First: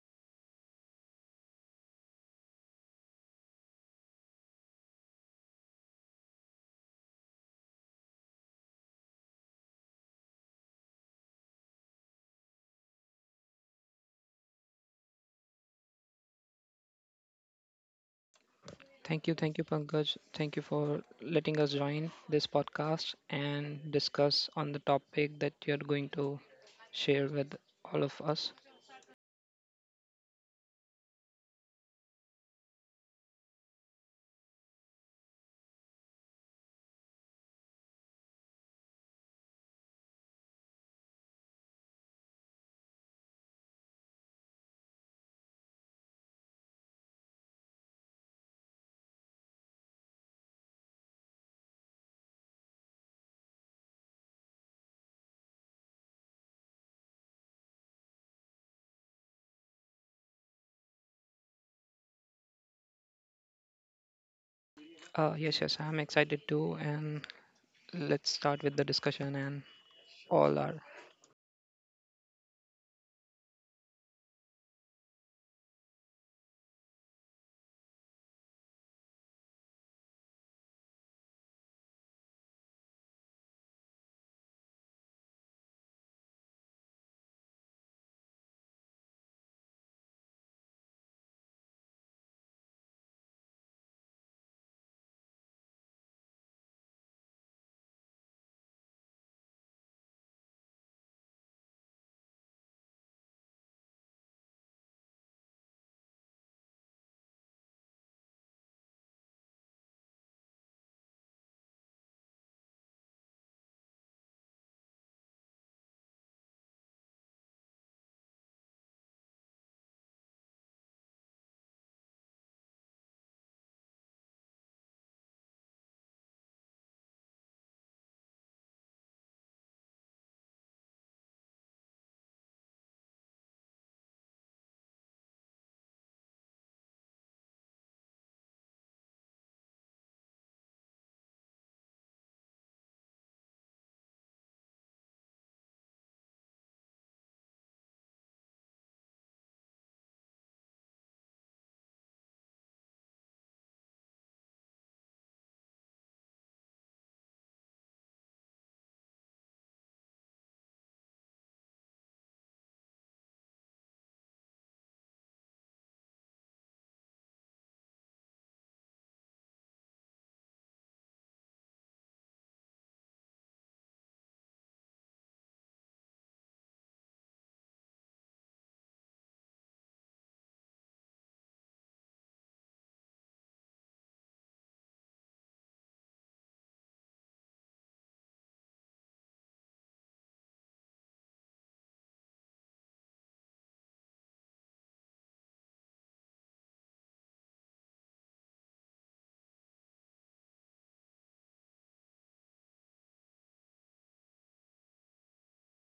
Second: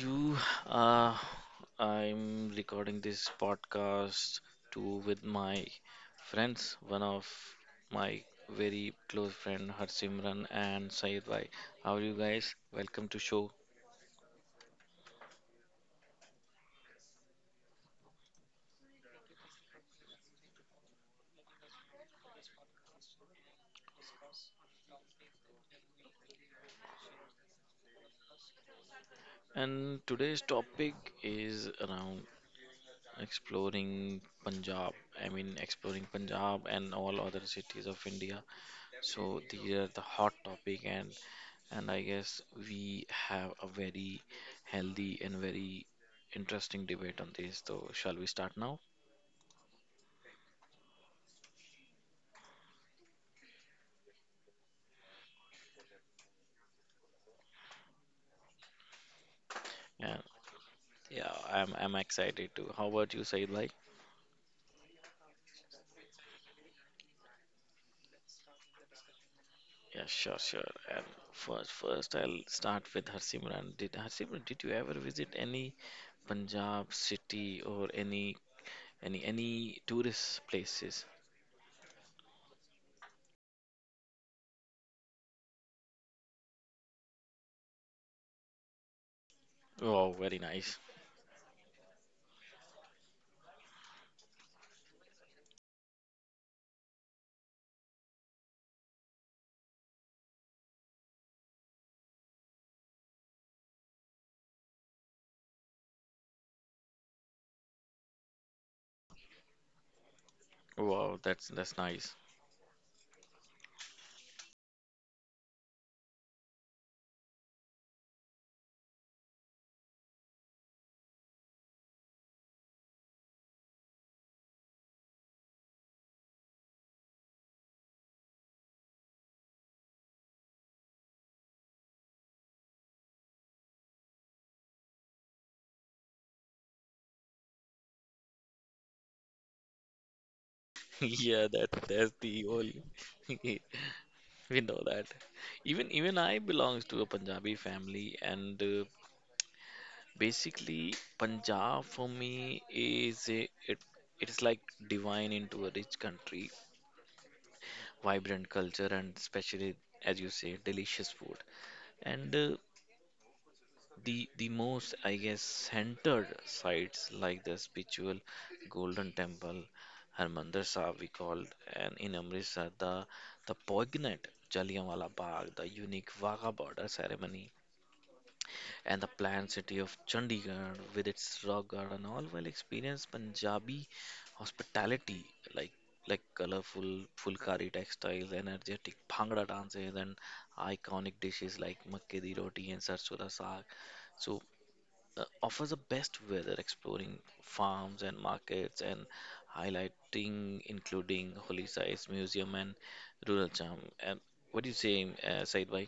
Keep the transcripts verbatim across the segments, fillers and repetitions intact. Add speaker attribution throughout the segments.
Speaker 1: you? Uh, I'm recording this podcast too with my friends. One of my very close friend Harsimran and Saeed Bhai. How are you guys? Welcome to show.
Speaker 2: Thank you, thank you, Pankaj. Thank you for letting us join this podcast and discuss on the topic that you're going to share with all of us.
Speaker 1: And today's topic is around exploring Punjab. I mean exploring Punjab and all other cities of India. So these are the hot topic and and I guess we have a very healthy and very interesting debate on this. So, shall we start now? And yeah, I'm I'm excited too. How about you, Said Bhai?
Speaker 2: Uh, yes, yes, I'm excited too. And let's start with the discussion and
Speaker 1: Yeah, sure,
Speaker 2: all
Speaker 1: sure.
Speaker 2: are.
Speaker 1: And first, first I'll start with Harsimran. Did Harsimran, did you ever visit any Punjab city or any any any tourist places? Wow, very nice. Wow, that's that's nice. Yeah, that that's the whole. We know that. Even even I belongs to a Punjabi family, and uh, basically Punjab for me is a, it it is like divine into a rich country, vibrant culture, and especially as you say, delicious food. And uh, the the most I guess centered sites like the spiritual Golden Temple, Harmandir Sahib we called, and in Amritsar the the poignant Jallianwala Bagh, the unique Wagha border ceremony and the planned city of Chandigarh with its rock garden, all while experience Punjabi hospitality like like colorful fulkari textiles, energetic bhangra dances, and iconic dishes like makke di roti and sarson da saag. So uh, offers the best weather exploring farms and markets and highlighting including holy sites museum and rural charm and what do you say, uh, Said bhai?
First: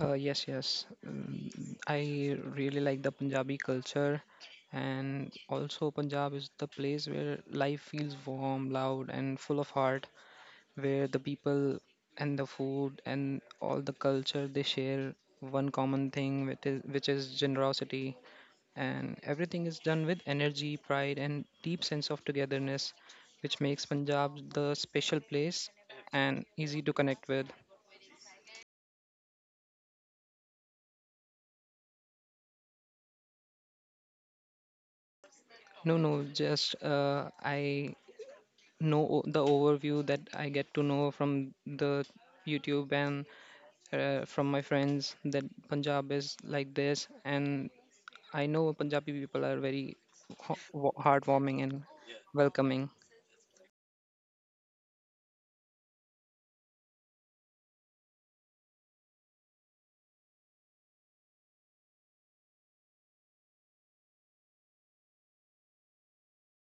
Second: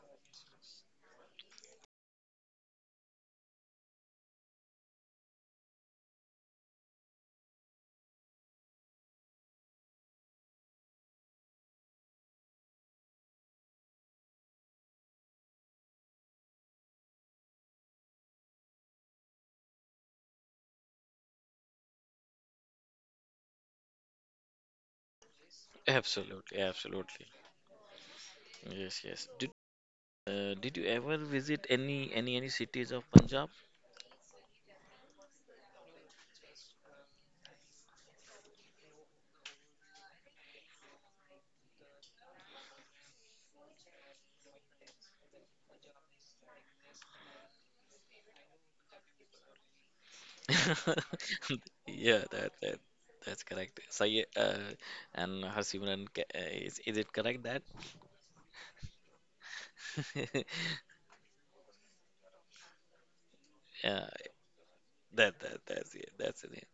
Speaker 2: Uh, yes, yes. mm, I really like the Punjabi culture, and also Punjab is the place where life feels warm, loud, and full of heart. Where the people and the food and all the culture they share one common thing which is, which is generosity, and everything is done with energy, pride, and deep sense of togetherness, which makes Punjab the special place and
Speaker 1: Absolutely,
Speaker 2: easy to
Speaker 1: absolutely.
Speaker 2: connect with.
Speaker 1: Yes, yes. Do Uh, did you ever visit any any any cities of Punjab?
Speaker 2: No, no, just uh, I know o- the overview that I get to know from the YouTube and uh, from my friends that Punjab is like this. And I know Punjabi people are very ho- wa- heartwarming and
Speaker 1: Yeah, that that
Speaker 2: welcoming.
Speaker 1: that's correct. Say, uh, and Harsimran, ca- uh, is is it correct that? Yeah, that that that's it. That's it.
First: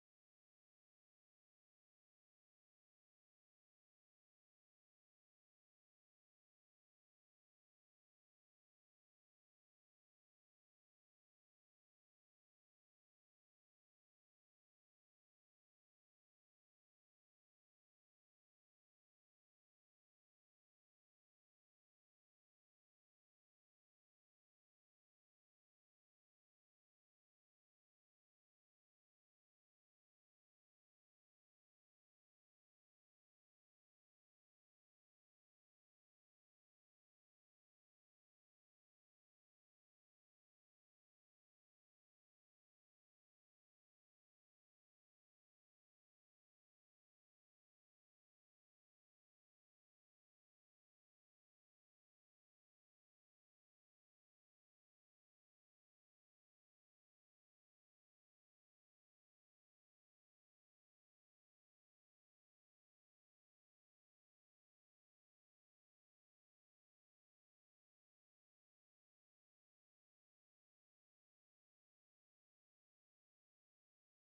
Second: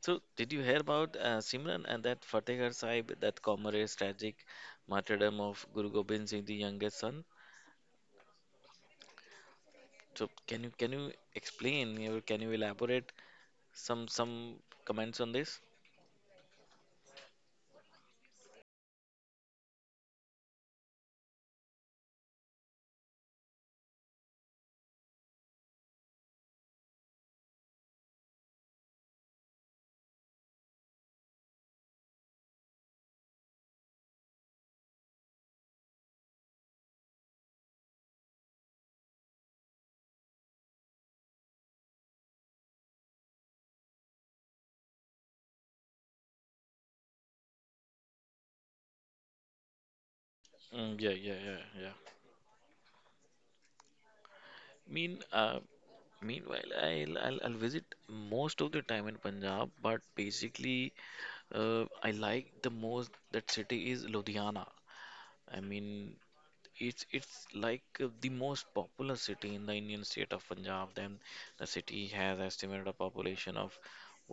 Speaker 1: So, did you hear about, uh, Simran, and that Fatehgarh Sahib, that comrade's tragic martyrdom of Guru Gobind Singh, the youngest son? So, can you can you explain or can you elaborate some some comments on this? Mm, yeah, yeah, yeah, yeah. Mean, uh, meanwhile, I'll, I'll I'll visit most of the time in Punjab, but basically, uh, I like the most that city is Ludhiana. I mean, it's it's like uh, the most popular city in the Indian state of Punjab. Then the city has estimated a population of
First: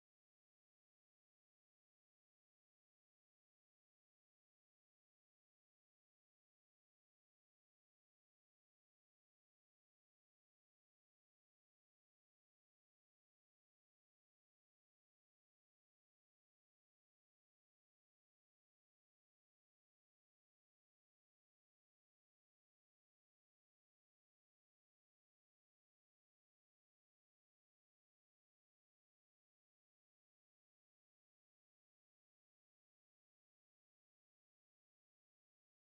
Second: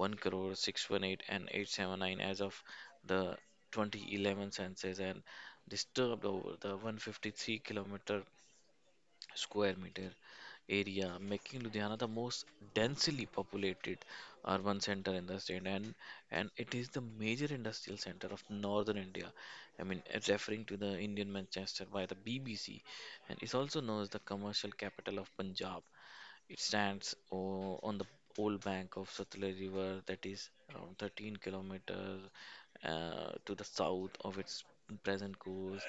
Speaker 1: one crore six one eight and eight seven nine as of the twenty eleven census and disturbed over the one hundred fifty-three kilometer square meter area, making Ludhiana the most densely populated urban center in the state, and and it is the major industrial center of northern India. I mean, it's referring to the Indian Manchester by the B B C, and is also known as the commercial capital of Punjab. It stands o- on the old bank of Sutlej River that is around thirteen kilometers uh, to the south of its present course.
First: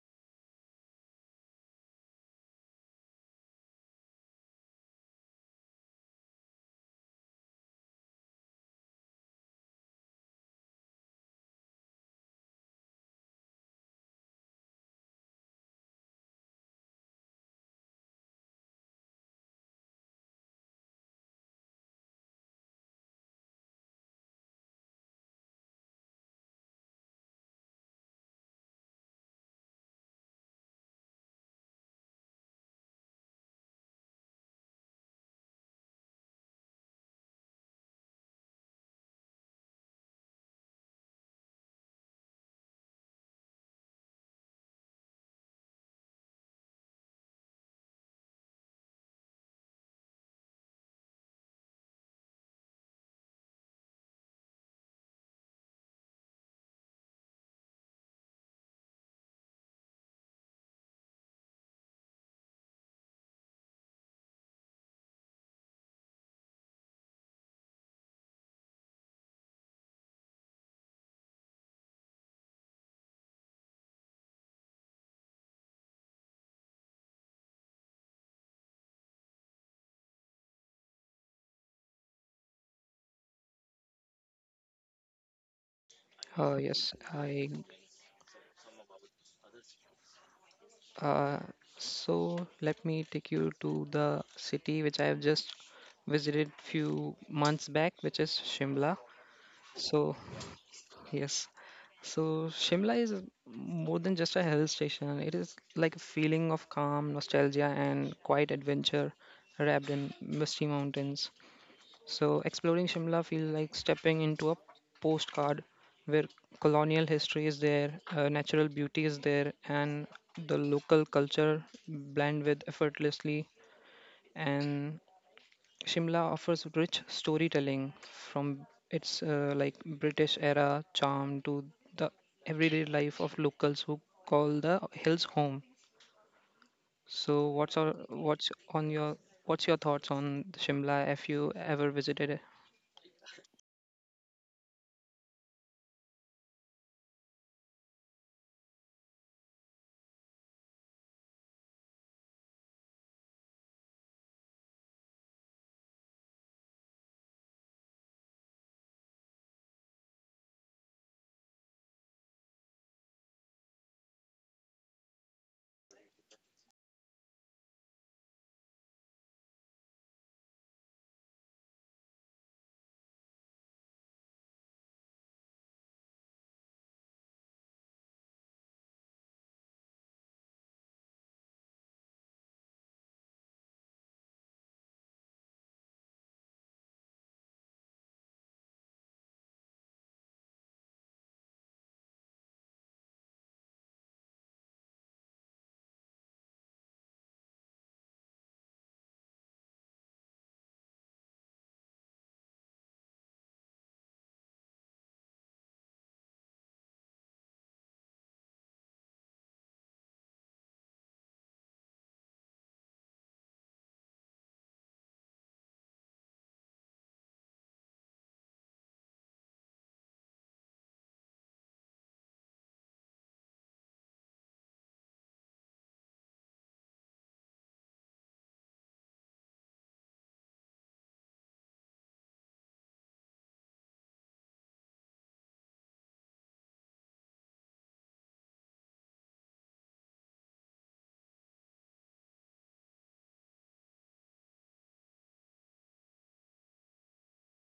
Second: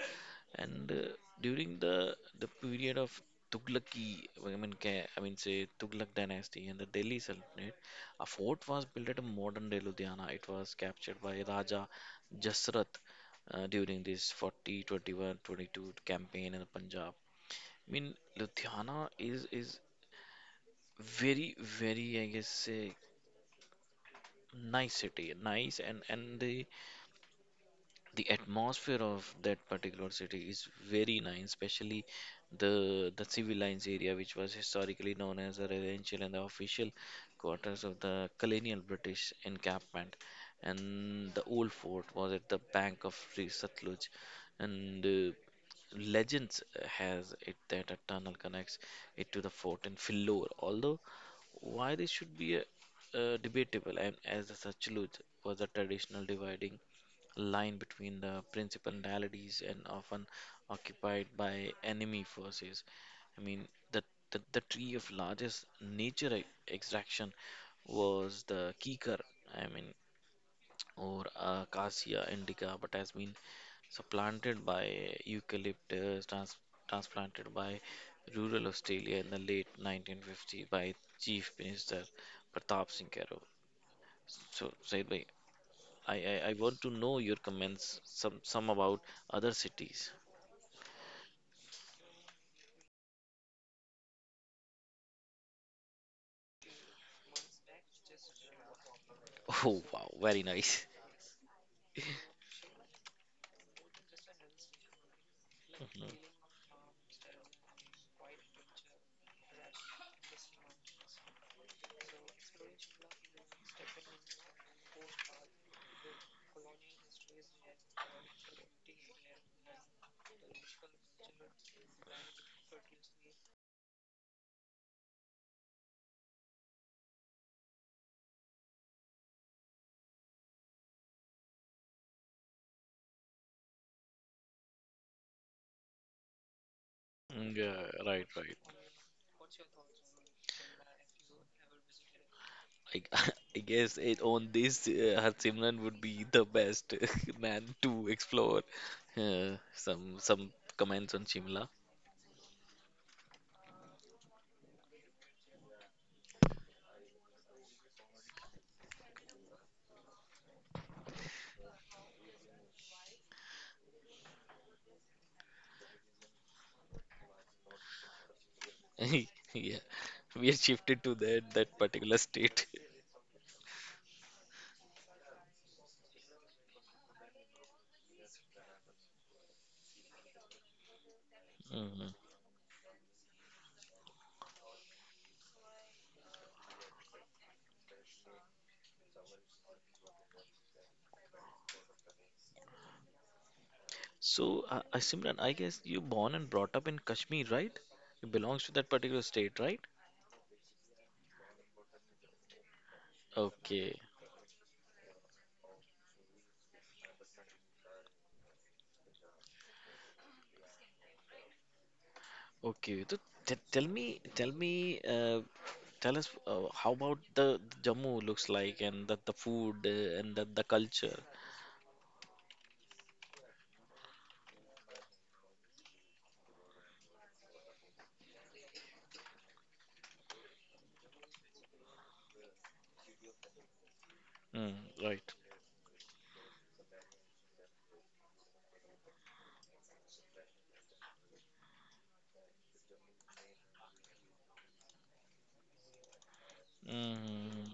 Speaker 1: And uh, during the the period of Tughlaqi, I mean, ca- I mean say Tughlaq dynasty and the Delhi Sultanate, a fort was built at modern day Ludhiana. It was captured by Raja Jasrath uh, during this forty, twenty-one, twenty-two campaign in the Punjab. I mean, Ludhiana is is very very I guess say nice city nice and and the the atmosphere of that particular city is very nice, especially the the civil lines area, which was historically known as the residential and the official quarters of the colonial British encampment. And the old fort was at the bank of Sri Satluj, and uh, legends has it that a tunnel connects it to the fort in Phillour. Although why this should be a, uh, debatable, and as the Satluj was a traditional dividing line between the principalities and often occupied by enemy forces. I mean, the, the, the tree of largest nature e- extraction was the kikar, I mean, or acacia indica, but has been supplanted by eucalyptus, trans- transplanted by rural Australia in the late nineteen fifties by Chief Minister Pratap Singh Khairo. So, Said, I, I, I
Speaker 2: Uh,
Speaker 1: want to
Speaker 2: yes,
Speaker 1: know your
Speaker 2: I.
Speaker 1: comments, some some about other cities.
Speaker 2: Uh, so let me take you to the city which I have just visited few months back, which is Shimla.
Speaker 1: Oh wow,
Speaker 2: So
Speaker 1: very nice.
Speaker 2: yes, so Shimla is more than just a hill station. It is like a
Speaker 1: Mhm.
Speaker 2: feeling of calm, nostalgia, and quiet adventure, wrapped in misty mountains. So, exploring Shimla feels like stepping into a postcard where colonial history is there, uh, natural beauty is there, and the local culture blend with effortlessly. And Shimla offers rich storytelling from its uh, like British era charm to the everyday life of locals who call the hills home. So,
Speaker 1: Mm,
Speaker 2: what's
Speaker 1: yeah,
Speaker 2: our,
Speaker 1: right,
Speaker 2: what's
Speaker 1: right.
Speaker 2: on your what's your thoughts on Shimla if you ever visited it?
Speaker 1: I, I guess it on this, uh, Har Simran would be the best man to explore. Uh, some some comments on Shimla. Yeah, we are shifted to that that particular state. Hmm. So, uh, uh, Simran, I guess you born and brought up in Kashmir, right? You belongs to that particular state, right? Okay. Okay, so t tell me, tell me, uh, tell us, uh, how about the Jammu looks like and the, the food, uh, and the, the culture. Mm, right. Mm,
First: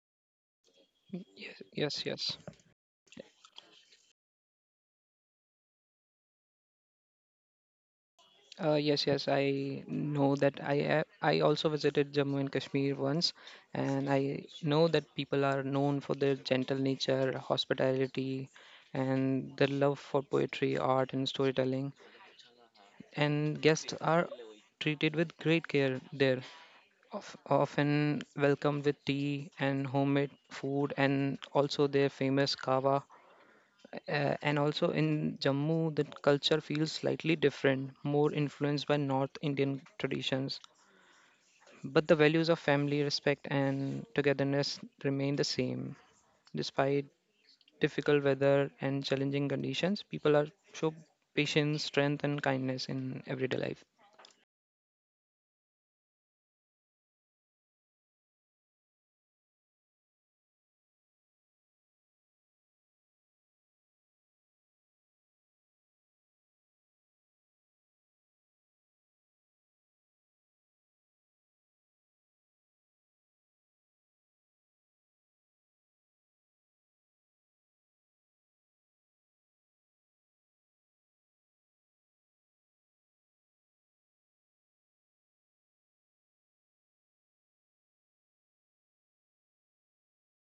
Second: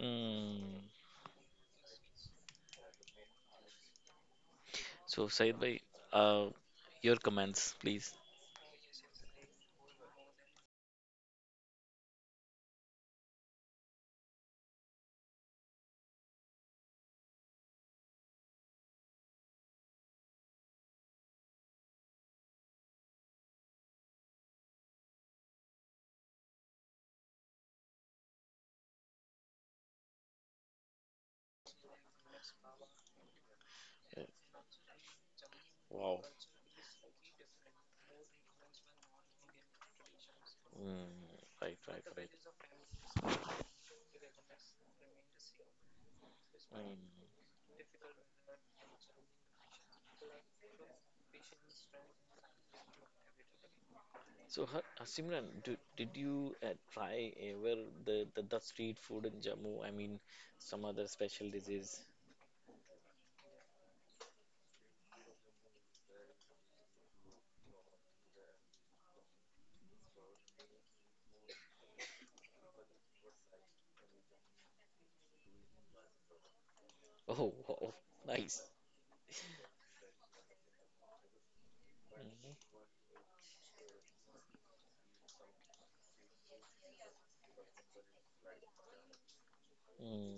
Speaker 1: mm.
Speaker 2: Yes, yes, yes.
Speaker 1: So, Said bhai, uh, your comments, please.
Speaker 2: Uh, yes, yes, I know that. I a- I also visited Jammu and Kashmir once, and I know that people are known for their gentle nature, hospitality, and their love for poetry, art, and storytelling. And guests are treated with great care there, of, often welcomed with tea and homemade food, and also their famous kava,
Speaker 1: Yeah,
Speaker 2: uh, and also in Jammu, the
Speaker 1: wow.
Speaker 2: culture feels slightly different, more influenced by North Indian traditions.
Speaker 1: Mm, right, right,
Speaker 2: But the
Speaker 1: right.
Speaker 2: values of family, respect, and togetherness remain the same. Despite
Speaker 1: Mm.
Speaker 2: difficult weather and challenging conditions, people are show patience, strength, and kindness in everyday life.
Speaker 1: So, Ha- uh, Simran, do, did you uh, try ever the, the, the street food in Jammu? I mean, some other special dishes. Oh, wow, nice. Mm.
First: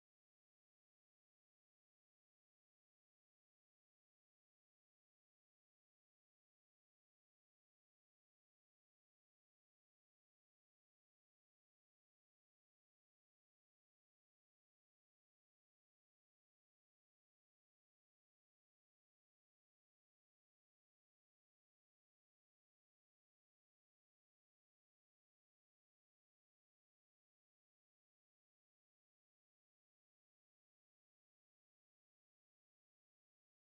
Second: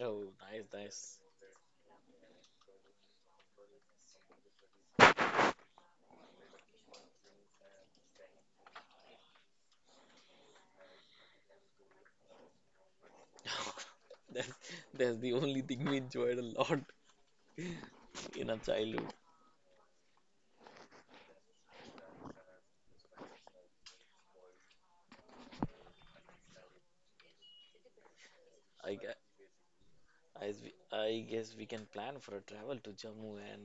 Speaker 1: Oh, nice, nice. That's that's the only thing we enjoyed a lot in our childhood. I guess, I, I guess we can plan for a travel to Jammu and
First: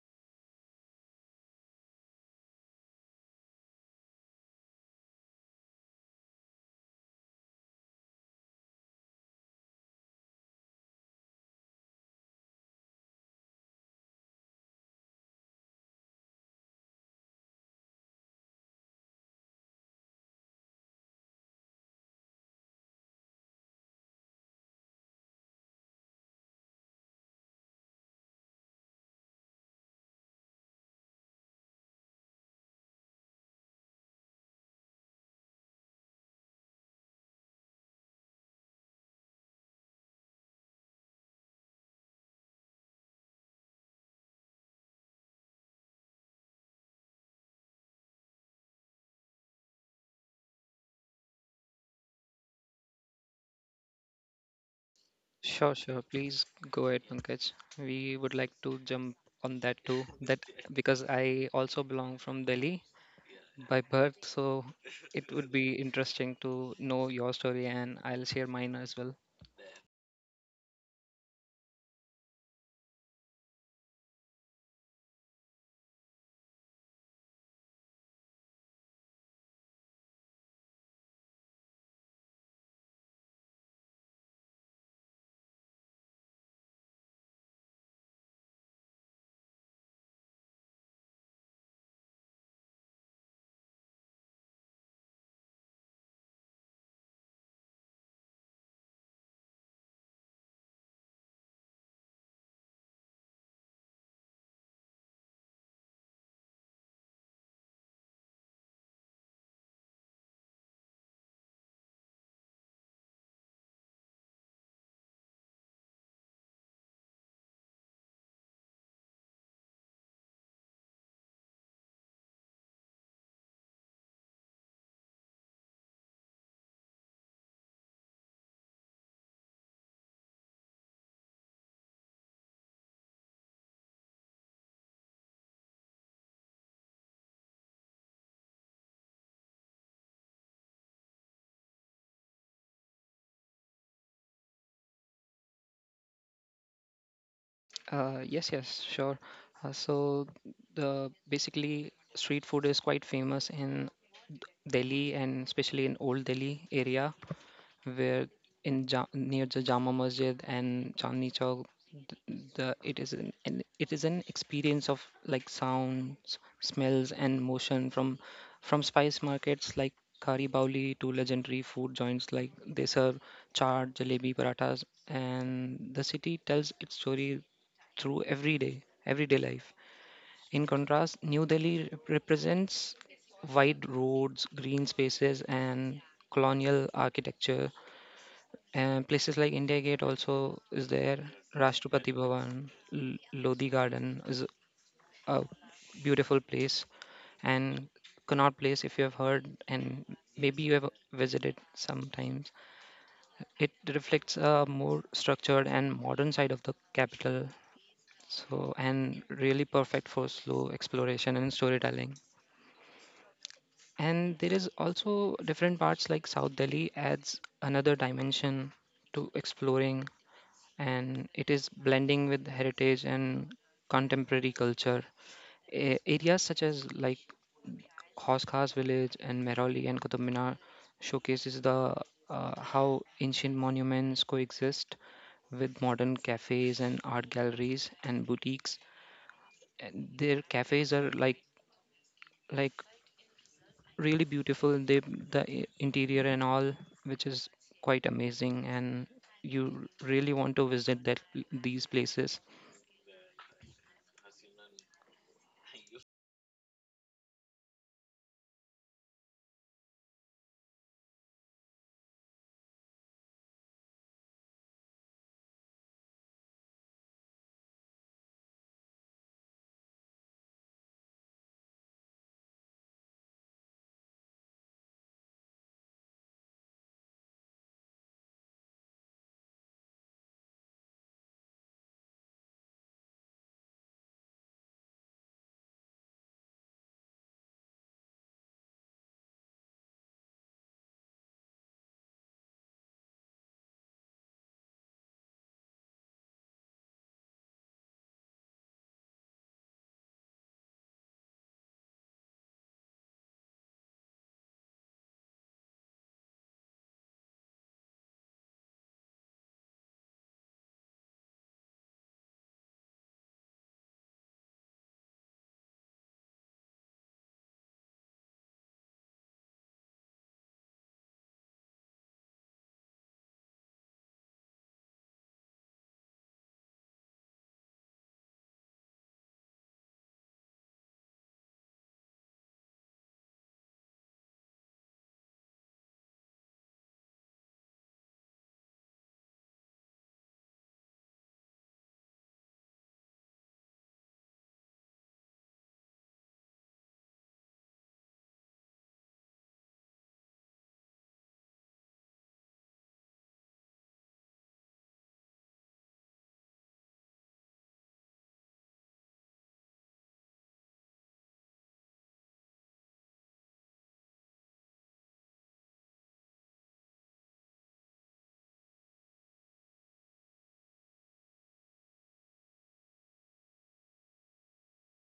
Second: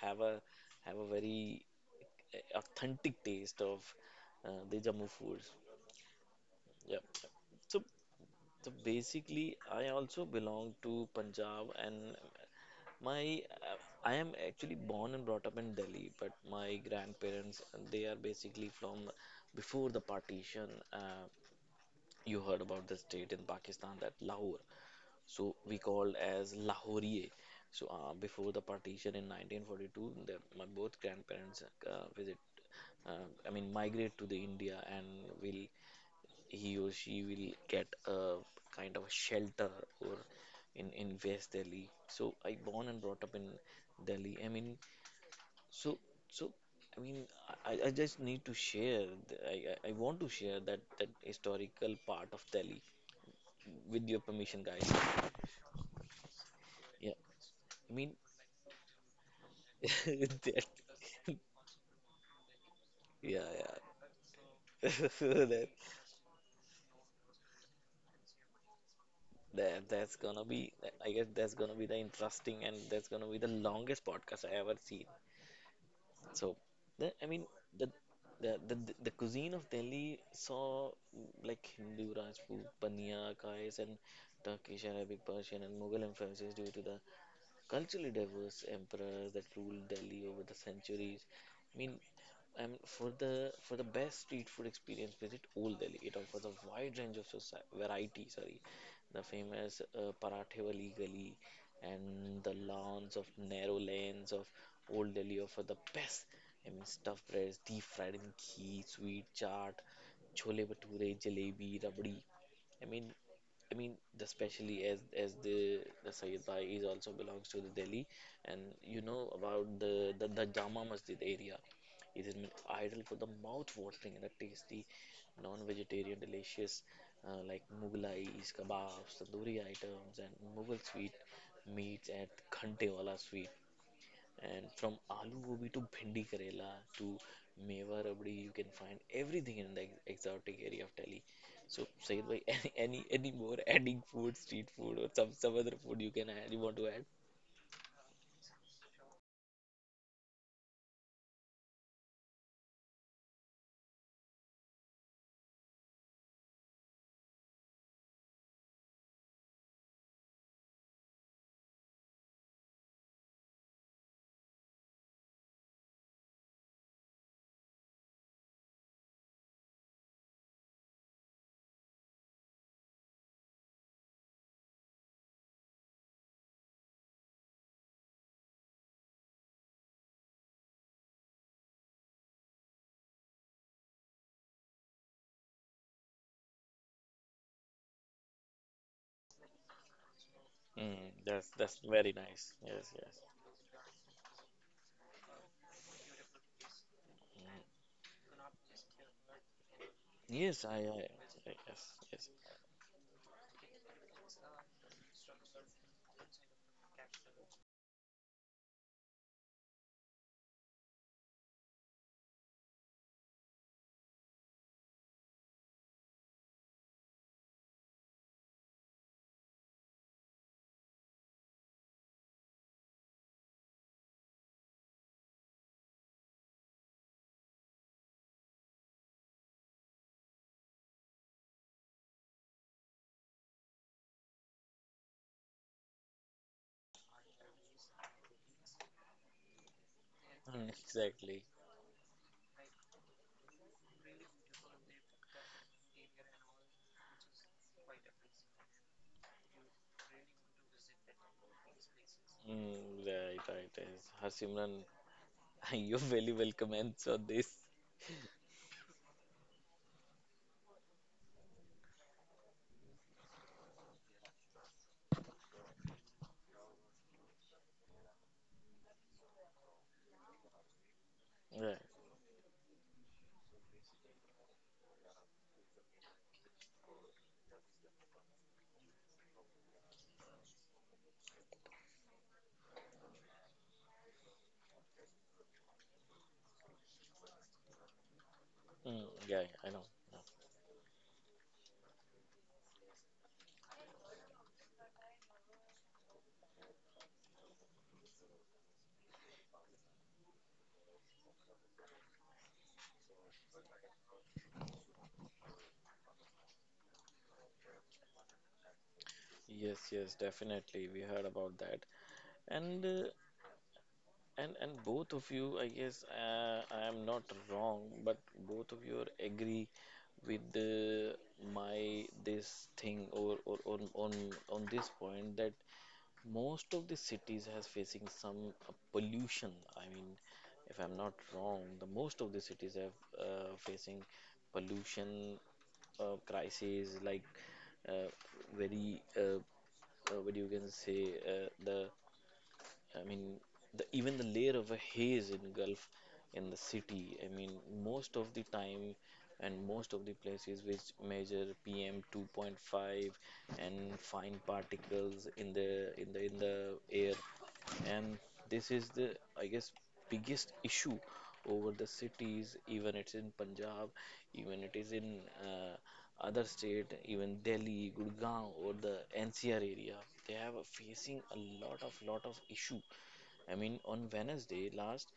Speaker 1: have a have a very uh, authentic taste of uh, the Jammu food. Yep. So, so basically, I also belong to Punjab, and my, uh, I am actually born and brought up in Delhi, but my grandparents, they are basically from before the partition. Uh, you heard about the state in Pakistan that Lahore, so we called as Lahore. So uh, before the partition in nineteen forty-two, the, my both grandparents uh, visit, uh, I mean migrate to the India, and will he or she will get a kind of a shelter or in in West Delhi. So I born and brought up in Delhi. I mean, so, so I mean, I, I just need to share. th- I, I I want to share that that historical part of Delhi with your permission, guys.
Speaker 2: Sure, sure. Please go ahead,
Speaker 1: Yeah,
Speaker 2: Pankaj.
Speaker 1: I mean
Speaker 2: We would like to jump on that too. That
Speaker 1: that.
Speaker 2: because I also belong from Delhi
Speaker 1: Yeah, yeah.
Speaker 2: by birth, so it would
Speaker 1: That,
Speaker 2: be interesting to know your story, and I'll share mine as well.
Speaker 1: that that's gonna be. I guess that's gonna be the interesting and that's gonna be the longest podcast I ever seen. So, the, I mean, the, the the the cuisine of Delhi saw mm, like Hindu, Rajput, Pania, Kais, and Turkish, Arabic, Persian, and Mughal influences due to the culturally diverse emperors that ruled Delhi over the centuries. I mean, and for the for the best street food experience, visit Old Delhi. It offers a wide range of soci- variety. Sorry, the famous, uh, Parathe Wali Gali and the lawns of narrow lanes of Old Delhi offer the best. I mean, stuffed breads, deep fried in ghee, sweet chaat, chole bhature, jalebi, rabdi. I mean, I mean, Especially as as the the Sayyid Bhai is also belongs to the Delhi, and you know about the the, the Jama Masjid area. It is an idol for the mouth-watering and a tasty, non-vegetarian, delicious uh, like Mughlais, kebabs, tandoori items, and Mughal sweet meats at Khantewalas and from aloo gobi to bhindi karela to meva rabdi, you can find everything in the ex- exotic area of Delhi. So, Sayed bhai, any any any more adding food, street food, or some some other food you can add, you want to add?
Speaker 2: Uh, yes, yes, sure. Uh, so the basically street food is quite famous in Delhi and especially in Old Delhi area. Where in ja- near the Jama Masjid and Chandni Chowk, th- the it is an, an it is an experience of like sounds, smells, and motion from from spice markets like Kari Bauli to legendary food joints like they serve chaat, jalebi, parathas, and the city tells its story through everyday everyday life. In contrast, New Delhi rep- represents wide roads, green spaces, and colonial architecture, and places like India Gate also is
Speaker 1: Mm,
Speaker 2: there.
Speaker 1: that's that's very
Speaker 2: Rashtrapati
Speaker 1: nice.
Speaker 2: Bhavan,
Speaker 1: Yes, yes,
Speaker 2: L- Lodi Garden is a beautiful place. And Connaught Place, if you have heard, and
Speaker 1: yes,
Speaker 2: maybe
Speaker 1: I,
Speaker 2: you have
Speaker 1: I
Speaker 2: visited
Speaker 1: yes, yes.
Speaker 2: sometimes, it reflects a more structured and modern side of the capital. So, and really perfect for slow exploration and storytelling. And there is also different parts like South Delhi adds another dimension to exploring, and it is blending with heritage and contemporary culture. A- areas such as like Khos Khas village and Mehrauli and Qutub Minar showcases the uh, how ancient monuments coexist with modern cafes and art galleries and boutiques. And their
Speaker 1: Mm,
Speaker 2: cafes are like
Speaker 1: exactly.
Speaker 2: like really beautiful. They the i- interior and all, which is quite amazing, and you really want to visit that these places.
Speaker 1: Mm, right, right. Yes. Harsimran. You're very well comments on this. Yeah. Mm, yeah, I know. Know. Yes, yes, definitely. We heard about that. And uh, And and both of you, I guess, uh, I am not wrong, but both of you are agree with the, my this thing or or on on on this point that most of the cities has facing some, uh, pollution. I mean, if I'm not wrong, the most of the cities have uh, facing pollution, uh, crisis like, uh, very uh, uh, what you can say, uh, the I mean, the, even the layer of a haze engulf in the city. I mean, most of the time and most of the places which measure P M two point five and fine particles in the in the in the air. And this is the, I guess, biggest issue over the cities. Even it's in Punjab, even it is in, uh, other state, even Delhi, Gurgaon or the N C R area. They have a- facing a lot of lot of issue. I mean, on Wednesday last,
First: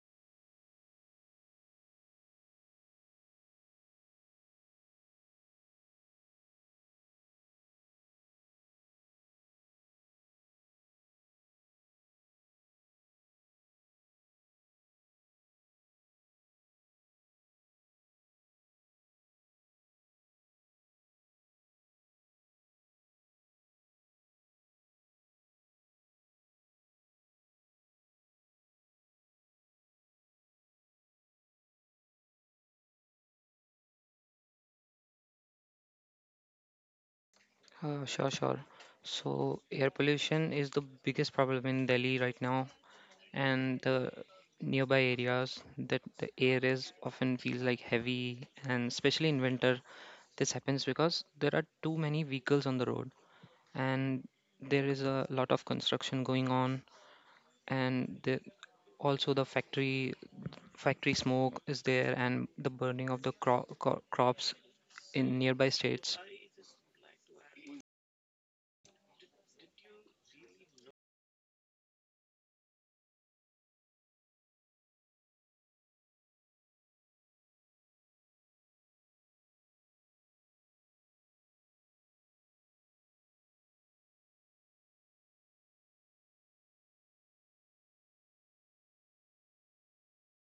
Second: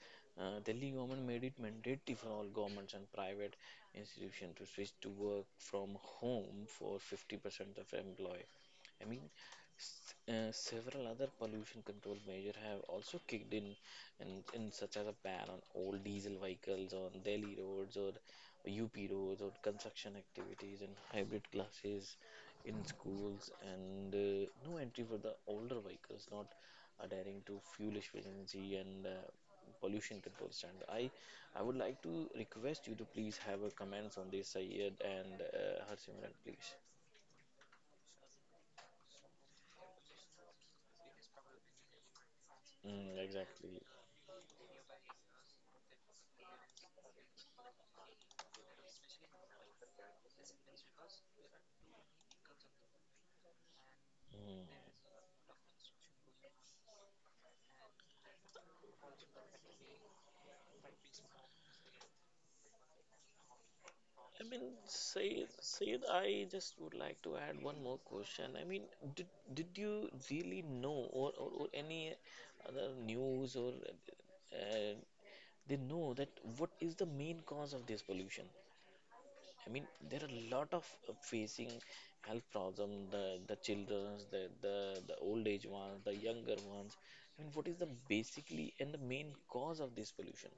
Speaker 1: uh, Delhi government made it mandatory for all governments and private institutions to switch to work from home for fifty percent of employee. I mean, S- uh, several other pollution control measures have also kicked in, in, in such as a ban on all diesel vehicles on Delhi roads or U P roads or construction activities and hybrid classes in schools and, uh, no entry for the older vehicles not adhering to fuel efficiency and, uh, pollution control standard. I I would like to request you to please have a comments on this, Sayed and, uh, Harsimran, please.
Speaker 2: Uh, sure, sure. So, air pollution is the biggest problem in Delhi right now,
Speaker 1: Mm,
Speaker 2: and
Speaker 1: exactly.
Speaker 2: the nearby areas that the air is often feels like heavy, and especially in winter, this happens because there are too many vehicles on the road, and
Speaker 1: Mm.
Speaker 2: there is a lot of construction going on, and the, also the factory factory smoke is there, and the burning of the cro- cro-
Speaker 1: I
Speaker 2: crops
Speaker 1: mean,
Speaker 2: in
Speaker 1: Sayed,
Speaker 2: nearby
Speaker 1: Sayed,
Speaker 2: states.
Speaker 1: I just would like to add one more question. I mean, did did you really know, or, or, or any other news, or uh, they know that what is the main cause of this pollution? I mean, there are a lot of uh, facing health problem, the the childrens, the, the the old age ones, the younger ones. I mean, what is the basically and the main cause of this pollution?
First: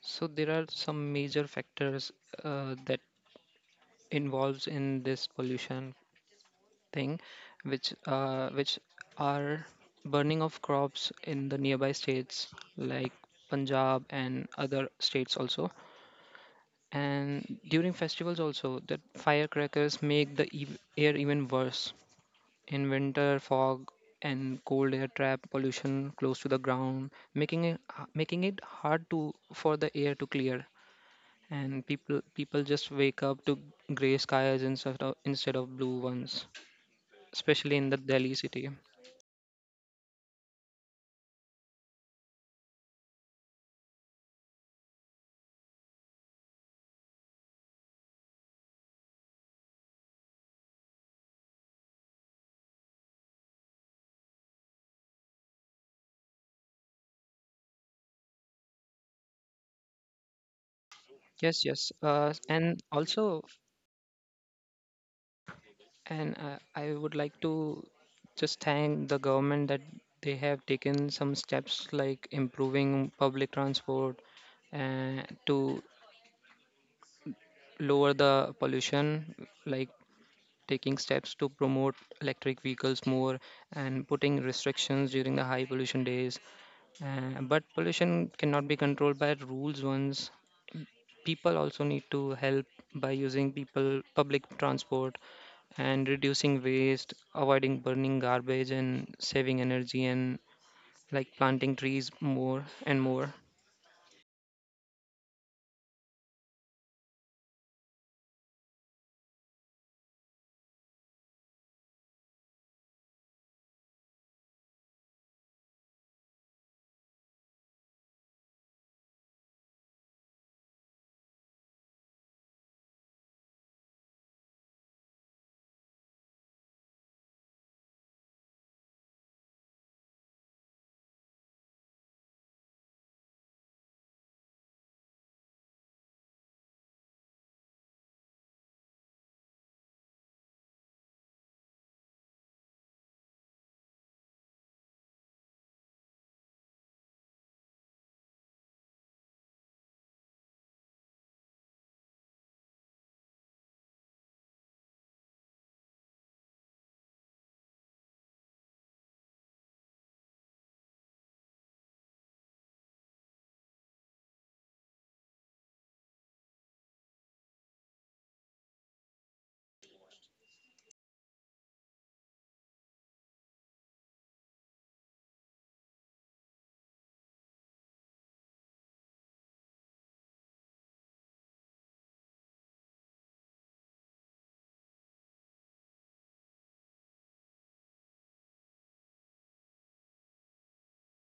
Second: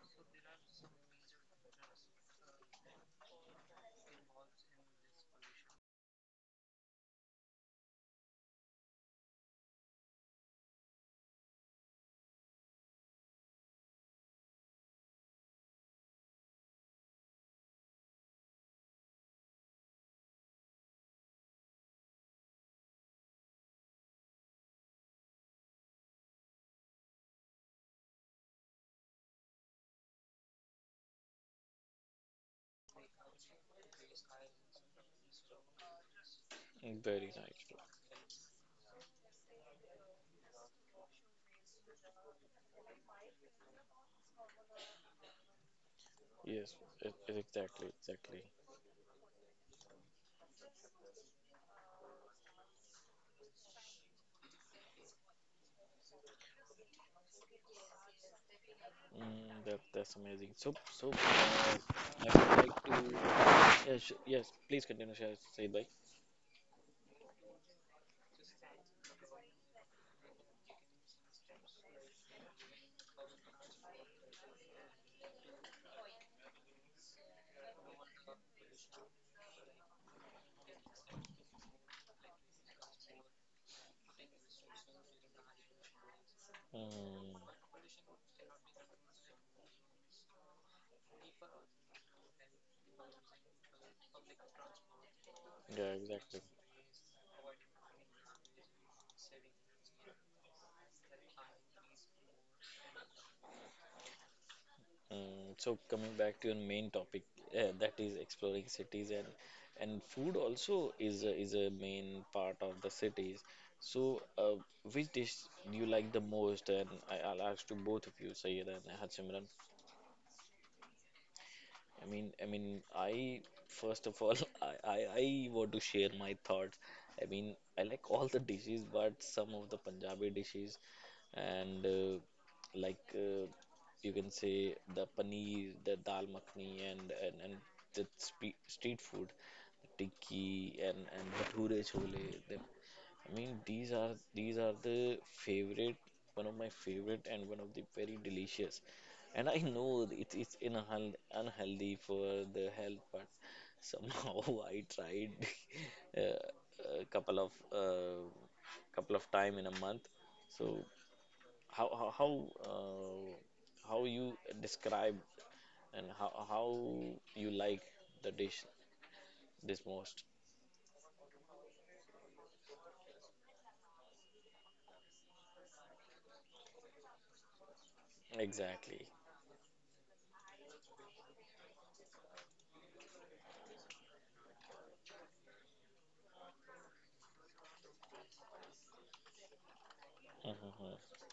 Speaker 2: So there are some major factors uh, that involves in this pollution thing, which uh, which are burning of crops in the nearby states like Punjab and other states also. And during festivals also, that firecrackers make the ev air even worse. In winter, fog and cold air trap pollution close to the ground, making it making it hard to for the air to clear, and people people just wake up to gray skies instead of instead of blue ones,
Speaker 1: Very nice.
Speaker 2: especially in the Delhi city.
Speaker 1: Yes, e- exactly, exactly. Mm, that that's amazing. So so
Speaker 2: Yes,
Speaker 1: uh,
Speaker 2: yes, uh,
Speaker 1: I would
Speaker 2: and
Speaker 1: like to,
Speaker 2: also.
Speaker 1: yes sh- yes, please continue Shah Said bhai.
Speaker 2: And uh, I would like to just thank the government that they have taken some steps like improving public transport uh, to lower the pollution, like taking steps to promote electric vehicles more and putting restrictions during the high pollution days.
Speaker 1: Mm,
Speaker 2: Uh, but pollution cannot be controlled by rules once. People also need to help by using people public transport
Speaker 1: yeah,
Speaker 2: and
Speaker 1: exactly.
Speaker 2: reducing waste, avoiding burning garbage and saving energy, and like planting trees more and more.
Speaker 1: Mm, so coming back to your main topic, uh, that is exploring cities, and and food also is a, is a main part of the cities. So uh, which dish do you like the most? And I, I'll ask to both of you, Sayed and Harsimran. I mean, I mean, I first of all, I, I, I want to share my thoughts. I mean, I like all the dishes, but some of the Punjabi dishes and uh, like uh, you can say the paneer, the dal makhani, and and and the spe street food, tikki and and bhature chole. I mean, these are these are the favorite, one of my favorite, and one of the very delicious. And I know it, it's unhealthy, unhealthy for the health, but somehow I tried uh, a couple of uh, couple of time in a month. So how how how, uh, how you describe, and how how you like the dish this most? Exactly. Mm-hmm.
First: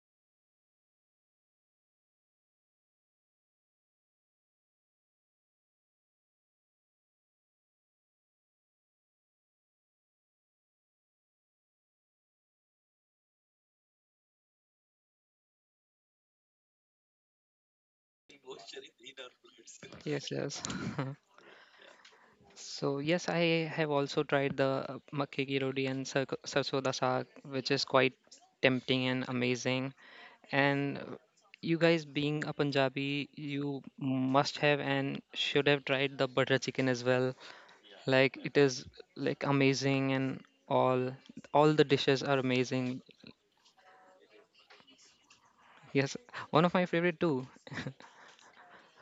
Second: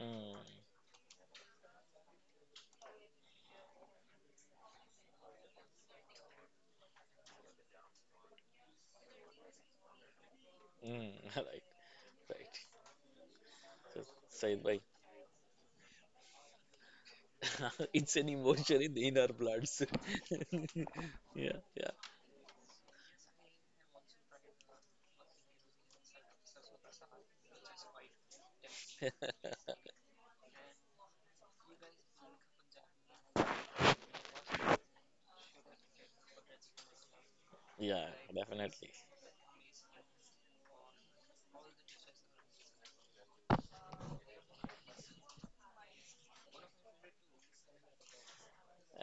Speaker 1: Mm, mm, right, right. Said by, it's an emotion in, in our bloods.
Speaker 2: Yes, yes.
Speaker 1: Yeah, yeah,
Speaker 2: So yes, I have also tried the uh, makke ki roti and sar- sarson da saag, which is quite tempting and amazing. And uh, you guys, being a Punjabi, you must have and should have tried the butter chicken as well.
Speaker 1: yeah,
Speaker 2: Like it
Speaker 1: definitely.
Speaker 2: is like amazing, and all all the dishes are amazing. Yes, one of my favorite too.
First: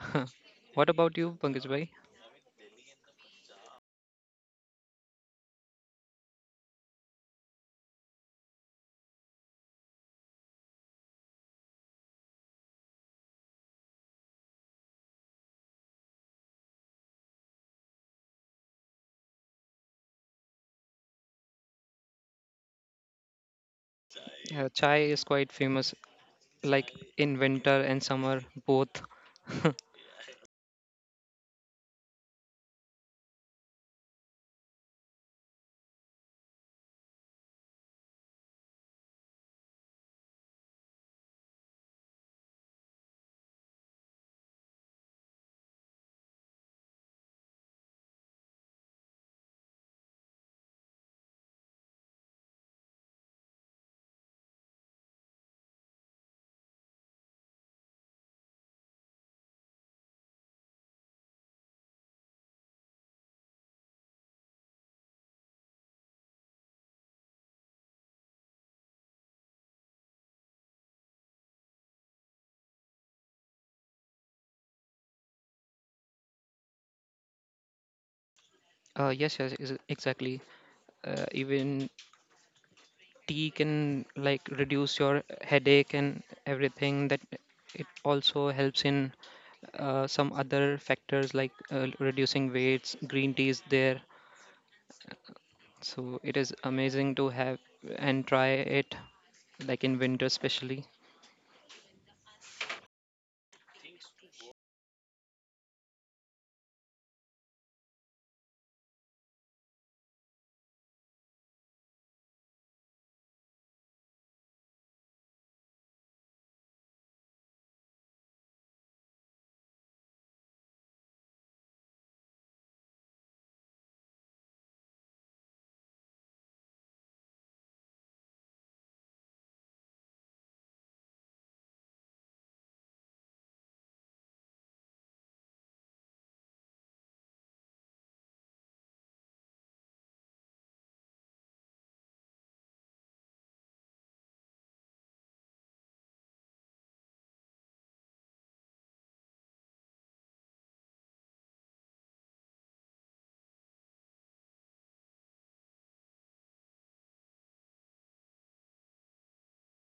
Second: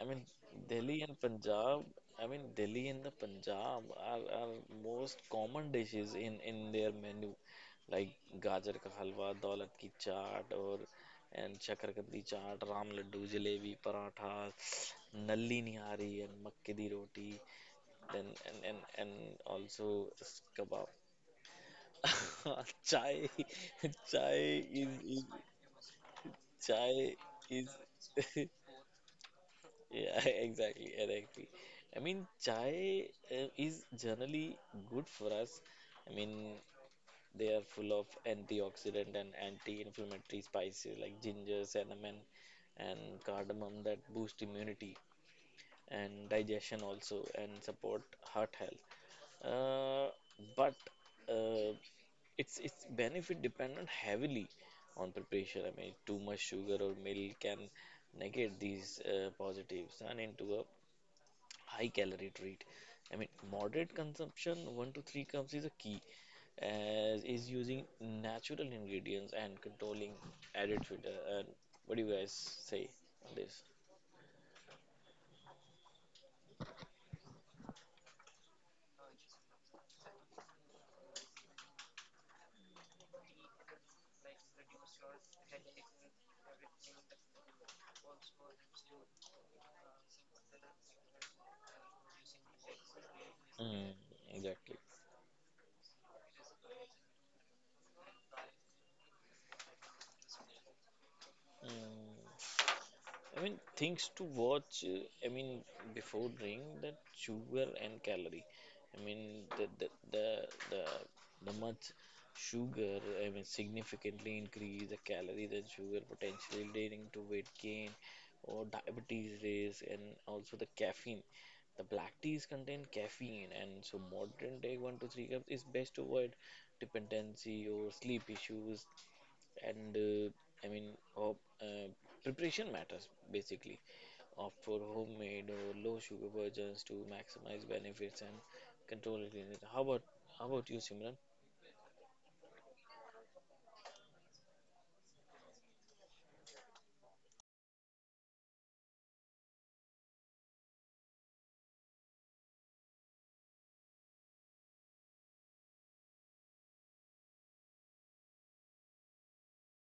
Speaker 1: I mean,
Speaker 2: What
Speaker 1: Delhi and
Speaker 2: about you, Pankaj
Speaker 1: Punjab.
Speaker 2: bhai?
Speaker 1: I mean, Delhi and the Punjab are, are most common dishes in in their menu, like gajar ka halwa, daulat ki chaat, or and chakrakandi chaat, ram laddu, jalebi, paratha, nalli nihari, and makke di roti. Then and and and also s- kebab. Chai, chai
Speaker 2: Uh,
Speaker 1: is,
Speaker 2: chai is
Speaker 1: is
Speaker 2: quite famous, like
Speaker 1: chai
Speaker 2: in
Speaker 1: is
Speaker 2: winter and summer both.
Speaker 1: yeah, exactly, exactly. I mean chai uh, is generally good for us. I mean, they are full of antioxidant and anti-inflammatory spices like ginger, cinnamon, and cardamom that boost immunity and digestion also, and support heart health. Uh, but uh, it's it's benefit dependent heavily on preparation. I mean, too much sugar or milk can negate these uh, positives and into a high calorie treat. I mean, moderate consumption, one to three cups is a key, as is using natural ingredients and controlling added sugar. And what do you guys say on this?
Speaker 2: Uh, yes, yes, ex- exactly. Uh, even tea can like reduce your headache and everything. That it also helps in uh, some other factors like uh, reducing weights. Green tea is
Speaker 1: Mm,
Speaker 2: there,
Speaker 1: exactly.
Speaker 2: so it is amazing to have and try it, like in winter especially.
Speaker 1: Mm, I mean, things to watch. uh, I mean, before drink that sugar and calorie. I mean, the the the the, the much sugar. I mean, significantly increase the calories and sugar, potentially leading to weight gain or diabetes risk, and also the caffeine. The black teas contain caffeine, and so modern day one to three cups is best to avoid dependency or sleep issues, and uh, I mean, of, uh, preparation matters basically. Opt for homemade or low sugar versions to maximize benefits and control illness. How about how about you, Simran?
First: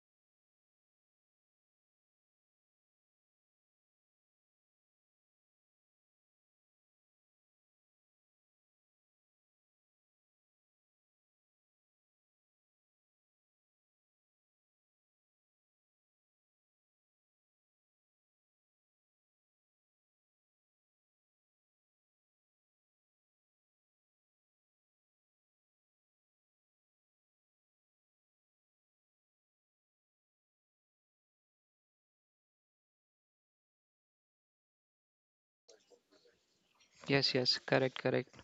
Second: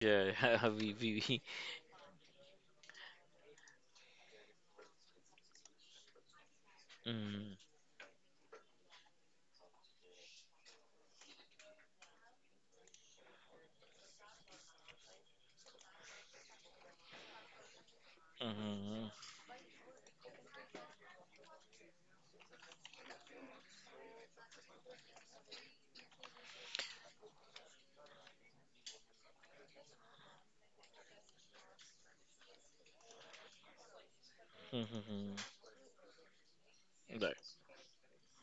Speaker 1: Yeah, yeah, we we, we. Mm, mm, mm, mm, mm, mm.
Speaker 2: Yes,
Speaker 1: Right.
Speaker 2: yes, correct, correct.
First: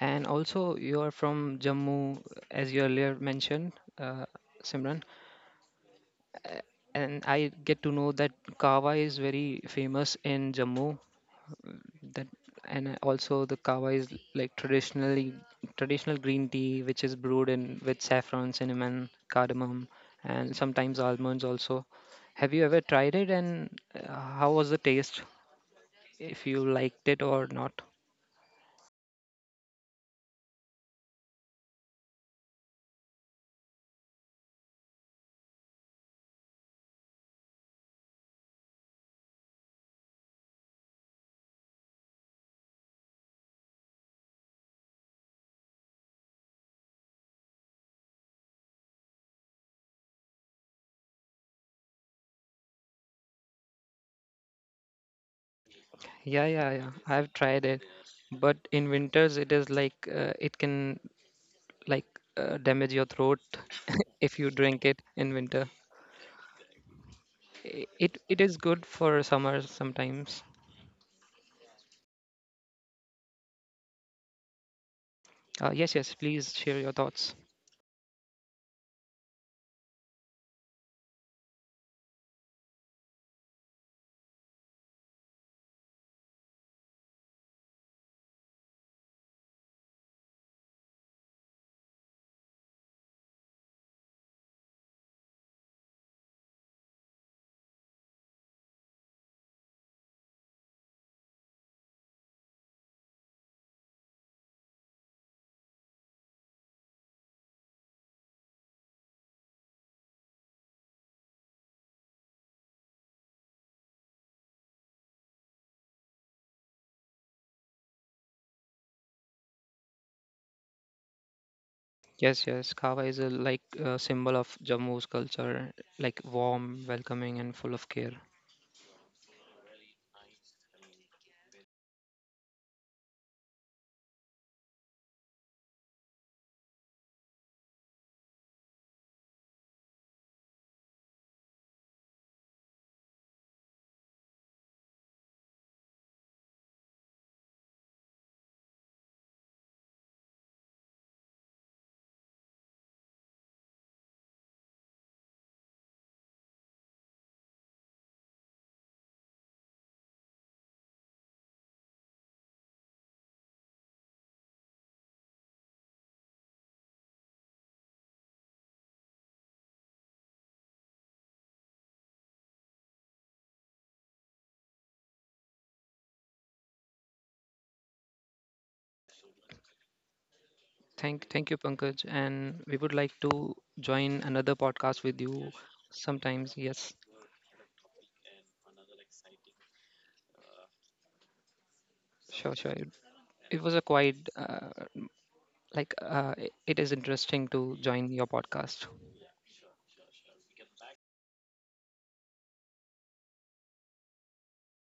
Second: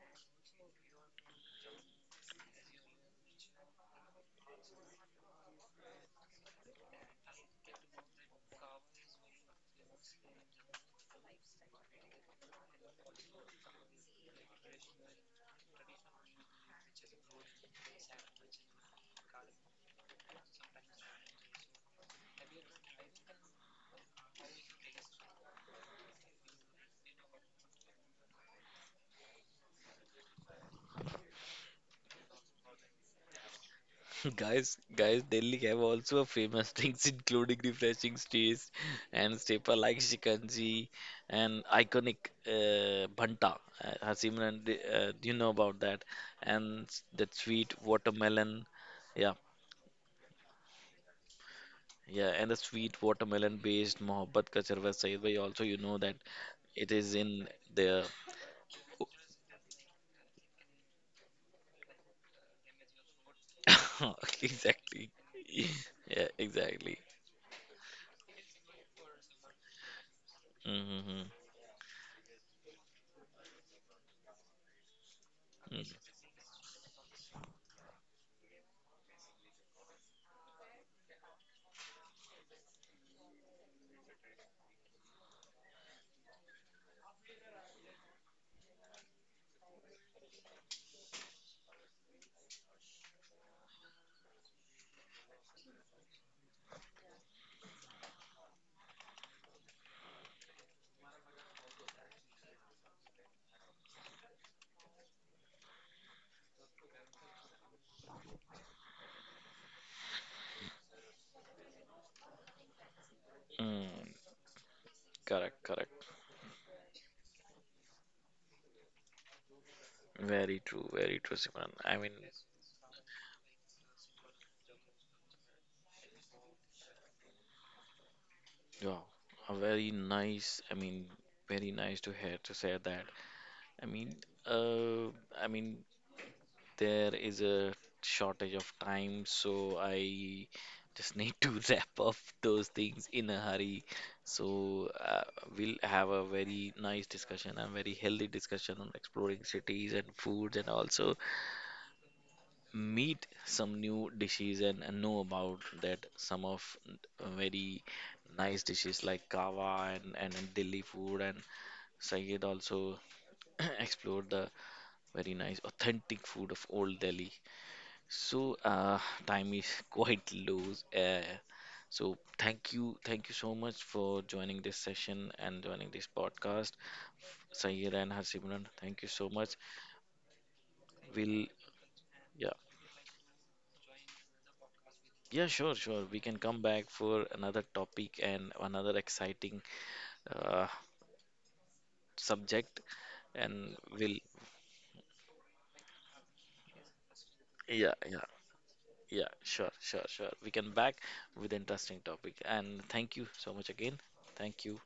Speaker 2: And also, you are from Jammu, as you earlier mentioned, uh, Simran. And I get to know that kava is very famous in Jammu. That and also the kava is like traditionally traditional green tea, which is brewed in with saffron, cinnamon, cardamom, and sometimes almonds also. Have you ever tried it, and uh, how was the taste? If you liked it or not?
Speaker 1: Guys, guys, Delhi have also a famous drinks including refreshing stays and staple like shikanji and iconic uh, bhanta. Uh, uh, Simran, d- uh, do you know about that? And s- that sweet watermelon, yeah, yeah, and the sweet watermelon based mohabbat ka charwa Said bhai. Also, you know that
Speaker 2: Yeah, yeah,
Speaker 1: it
Speaker 2: yeah.
Speaker 1: is
Speaker 2: I've
Speaker 1: in
Speaker 2: tried it,
Speaker 1: the.
Speaker 2: but in winters it is like uh, it can like uh, damage your throat if you drink it
Speaker 1: Exactly,
Speaker 2: in winter.
Speaker 1: yeah, exactly.
Speaker 2: I- It it is good for summer sometimes.
Speaker 1: Mm-hmm.
Speaker 2: Uh,
Speaker 1: Mm,
Speaker 2: yes, yes. Please share your thoughts.
Speaker 1: mm, correct, correct. Very true, very true, Simran. I mean,
Speaker 2: Yes, yes. Kava is a like a symbol of Jammu's culture, like warm, welcoming, and full of care.
Speaker 1: yeah, a very nice. I mean, very nice to hear to say that. I mean, uh, I mean, there is a shortage of time, so I just need to wrap up those things in a hurry. So uh, we'll have a very nice discussion, a very healthy discussion on exploring cities and foods, and also meet some new dishes, and, and know about that some of very nice dishes like kava, and, and, and Delhi food, and Sayed also explored the very nice authentic food of old Delhi. So uh, time is quite low. Uh, so thank you, thank you so much for joining this session and joining this podcast, Sayed and Harsimran. Thank you so much.
Speaker 2: Thank
Speaker 1: We'll,
Speaker 2: thank you, Pankaj.
Speaker 1: yeah.
Speaker 2: And we would like to join another podcast with
Speaker 1: Yeah,
Speaker 2: you
Speaker 1: sure, sure. We can
Speaker 2: sometimes.
Speaker 1: come back
Speaker 2: Yes,
Speaker 1: for another topic and another exciting uh,
Speaker 2: sure, sure.
Speaker 1: subject,
Speaker 2: It, it
Speaker 1: and
Speaker 2: was a
Speaker 1: we'll.
Speaker 2: quite uh, like uh, it it is interesting to
Speaker 1: Yeah,
Speaker 2: join
Speaker 1: yeah,
Speaker 2: your podcast.
Speaker 1: yeah. Sure, sure, sure. We can back with interesting topic. And thank you so much again. Thank you.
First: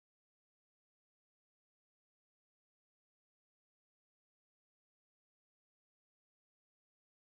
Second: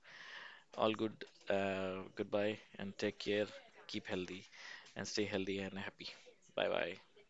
Speaker 1: All good. Uh, goodbye, and take care. Keep healthy, and stay healthy and happy. Bye, bye.